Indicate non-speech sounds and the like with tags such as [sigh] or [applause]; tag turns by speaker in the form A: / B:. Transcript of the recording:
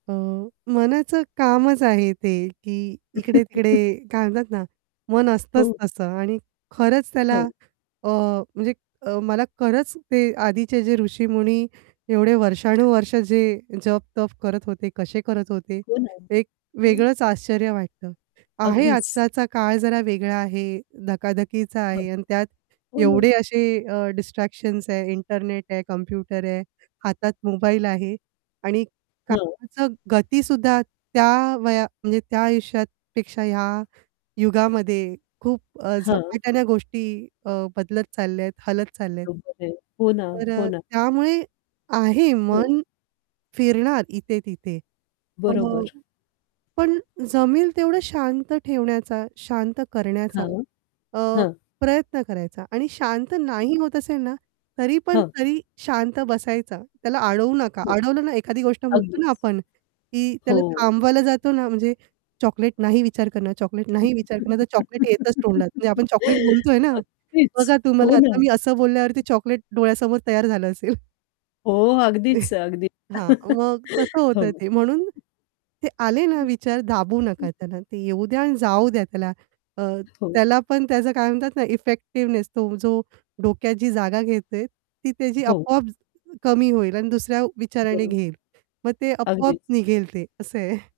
A: अ, मनाचं कामच आहे ते, की इकडे-तिकडे
B: [chuckles]
A: काय म्हणतात ना, मन असतंच
B: हो.
A: तसं आणि खरंच त्याला
B: हो.
A: अ, म्हणजे मला खरंच ते आधीचे जे ऋषीमुनी एवढे वर्षानुवर्षं जे जप-तप करत होते, कसे करत होते.
B: हो ना.
A: एक
B: हो ना.
A: वेगळंच आश्चर्य वाटतं. आहे.
B: अगदीच.
A: आत्ताचा काळ जरा वेगळा आहे, धकाधकीचा
B: हं.
A: आहे आणि त्यात
B: हो ना.
A: एवढे असे अ, डिस्ट्रॅक्शन्स आहे, इंटरनेट आहे, कम्प्युटर आहे, हातात मोबाईल आहे आणि
B: हं.
A: कामंच गतीसुद्धा त्या वया म्हणजे त्या आयुष्यापेक्षा ह्या युगामध्ये खूप अ,
B: हं.
A: झपाट्याने गोष्टी अ, बदलत चालल्यात, हलत चालल्यात.
B: बरोबर आहे. हो ना,
A: तर
B: हो
A: अ,
B: ना.
A: त्यामुळे आहे,
B: हं.
A: मन फिरणार इथे-तिथे अ,
B: बरोबर.
A: पण जमेल तेवढं शांत ठेवण्याचा, शांत करण्याचा
B: हं,
A: अ,
B: हं.
A: प्रयत्न करायचा आणि शांत नाही होत असेल ना, तरी पण
B: हं.
A: तरी शांत बसायचा. त्याला अडवू नका,
B: [unintelligible]
A: अडवलं ना, एखादी गोष्ट म्हणतो ना
B: अगदीच.
A: आपण, की त्याला
B: हो.
A: थांबवायला जातो ना, म्हणजे चॉकलेट नाही विचार करणं, चॉकलेट
B: [giggles]
A: नाही विचार करणं. तर चॉकलेट येतच तोंडात, म्हणजे आपण चॉकलेट बोलतोय ना,
B: अगदीच.
A: बघा,
B: हो
A: तुम्हाला
B: ना.
A: आता मी असं बोलल्यावरती चॉकलेट डोळ्यासमोर तयार झालं असेल. [chuckles]
B: हो. अगदीच,
A: [chuckles]
B: अगदीच.
A: हां. मग तसं
B: [chuckles] हो.
A: होतंय ते, म्हणून ते आले ना विचार, दाबू नका त्याला. ते येऊ द्या आणि
B: [unintelligible]
A: जाऊ द्या त्याला. अ,
B: हो.
A: त्याला पण त्याचं काय म्हणतात ना, इफेक्टिव्हनेस तो जो डोक्यात जी जागा घेतेय, ती त्याची
B: हो.
A: आपोआप कमी होईल आणि दुसऱ्या विचाराने
B: बरोबर.
A: घेईल. मग ते आपोआप
B: अगदीच.
A: निघेल. ते असं आहे. [chuckles]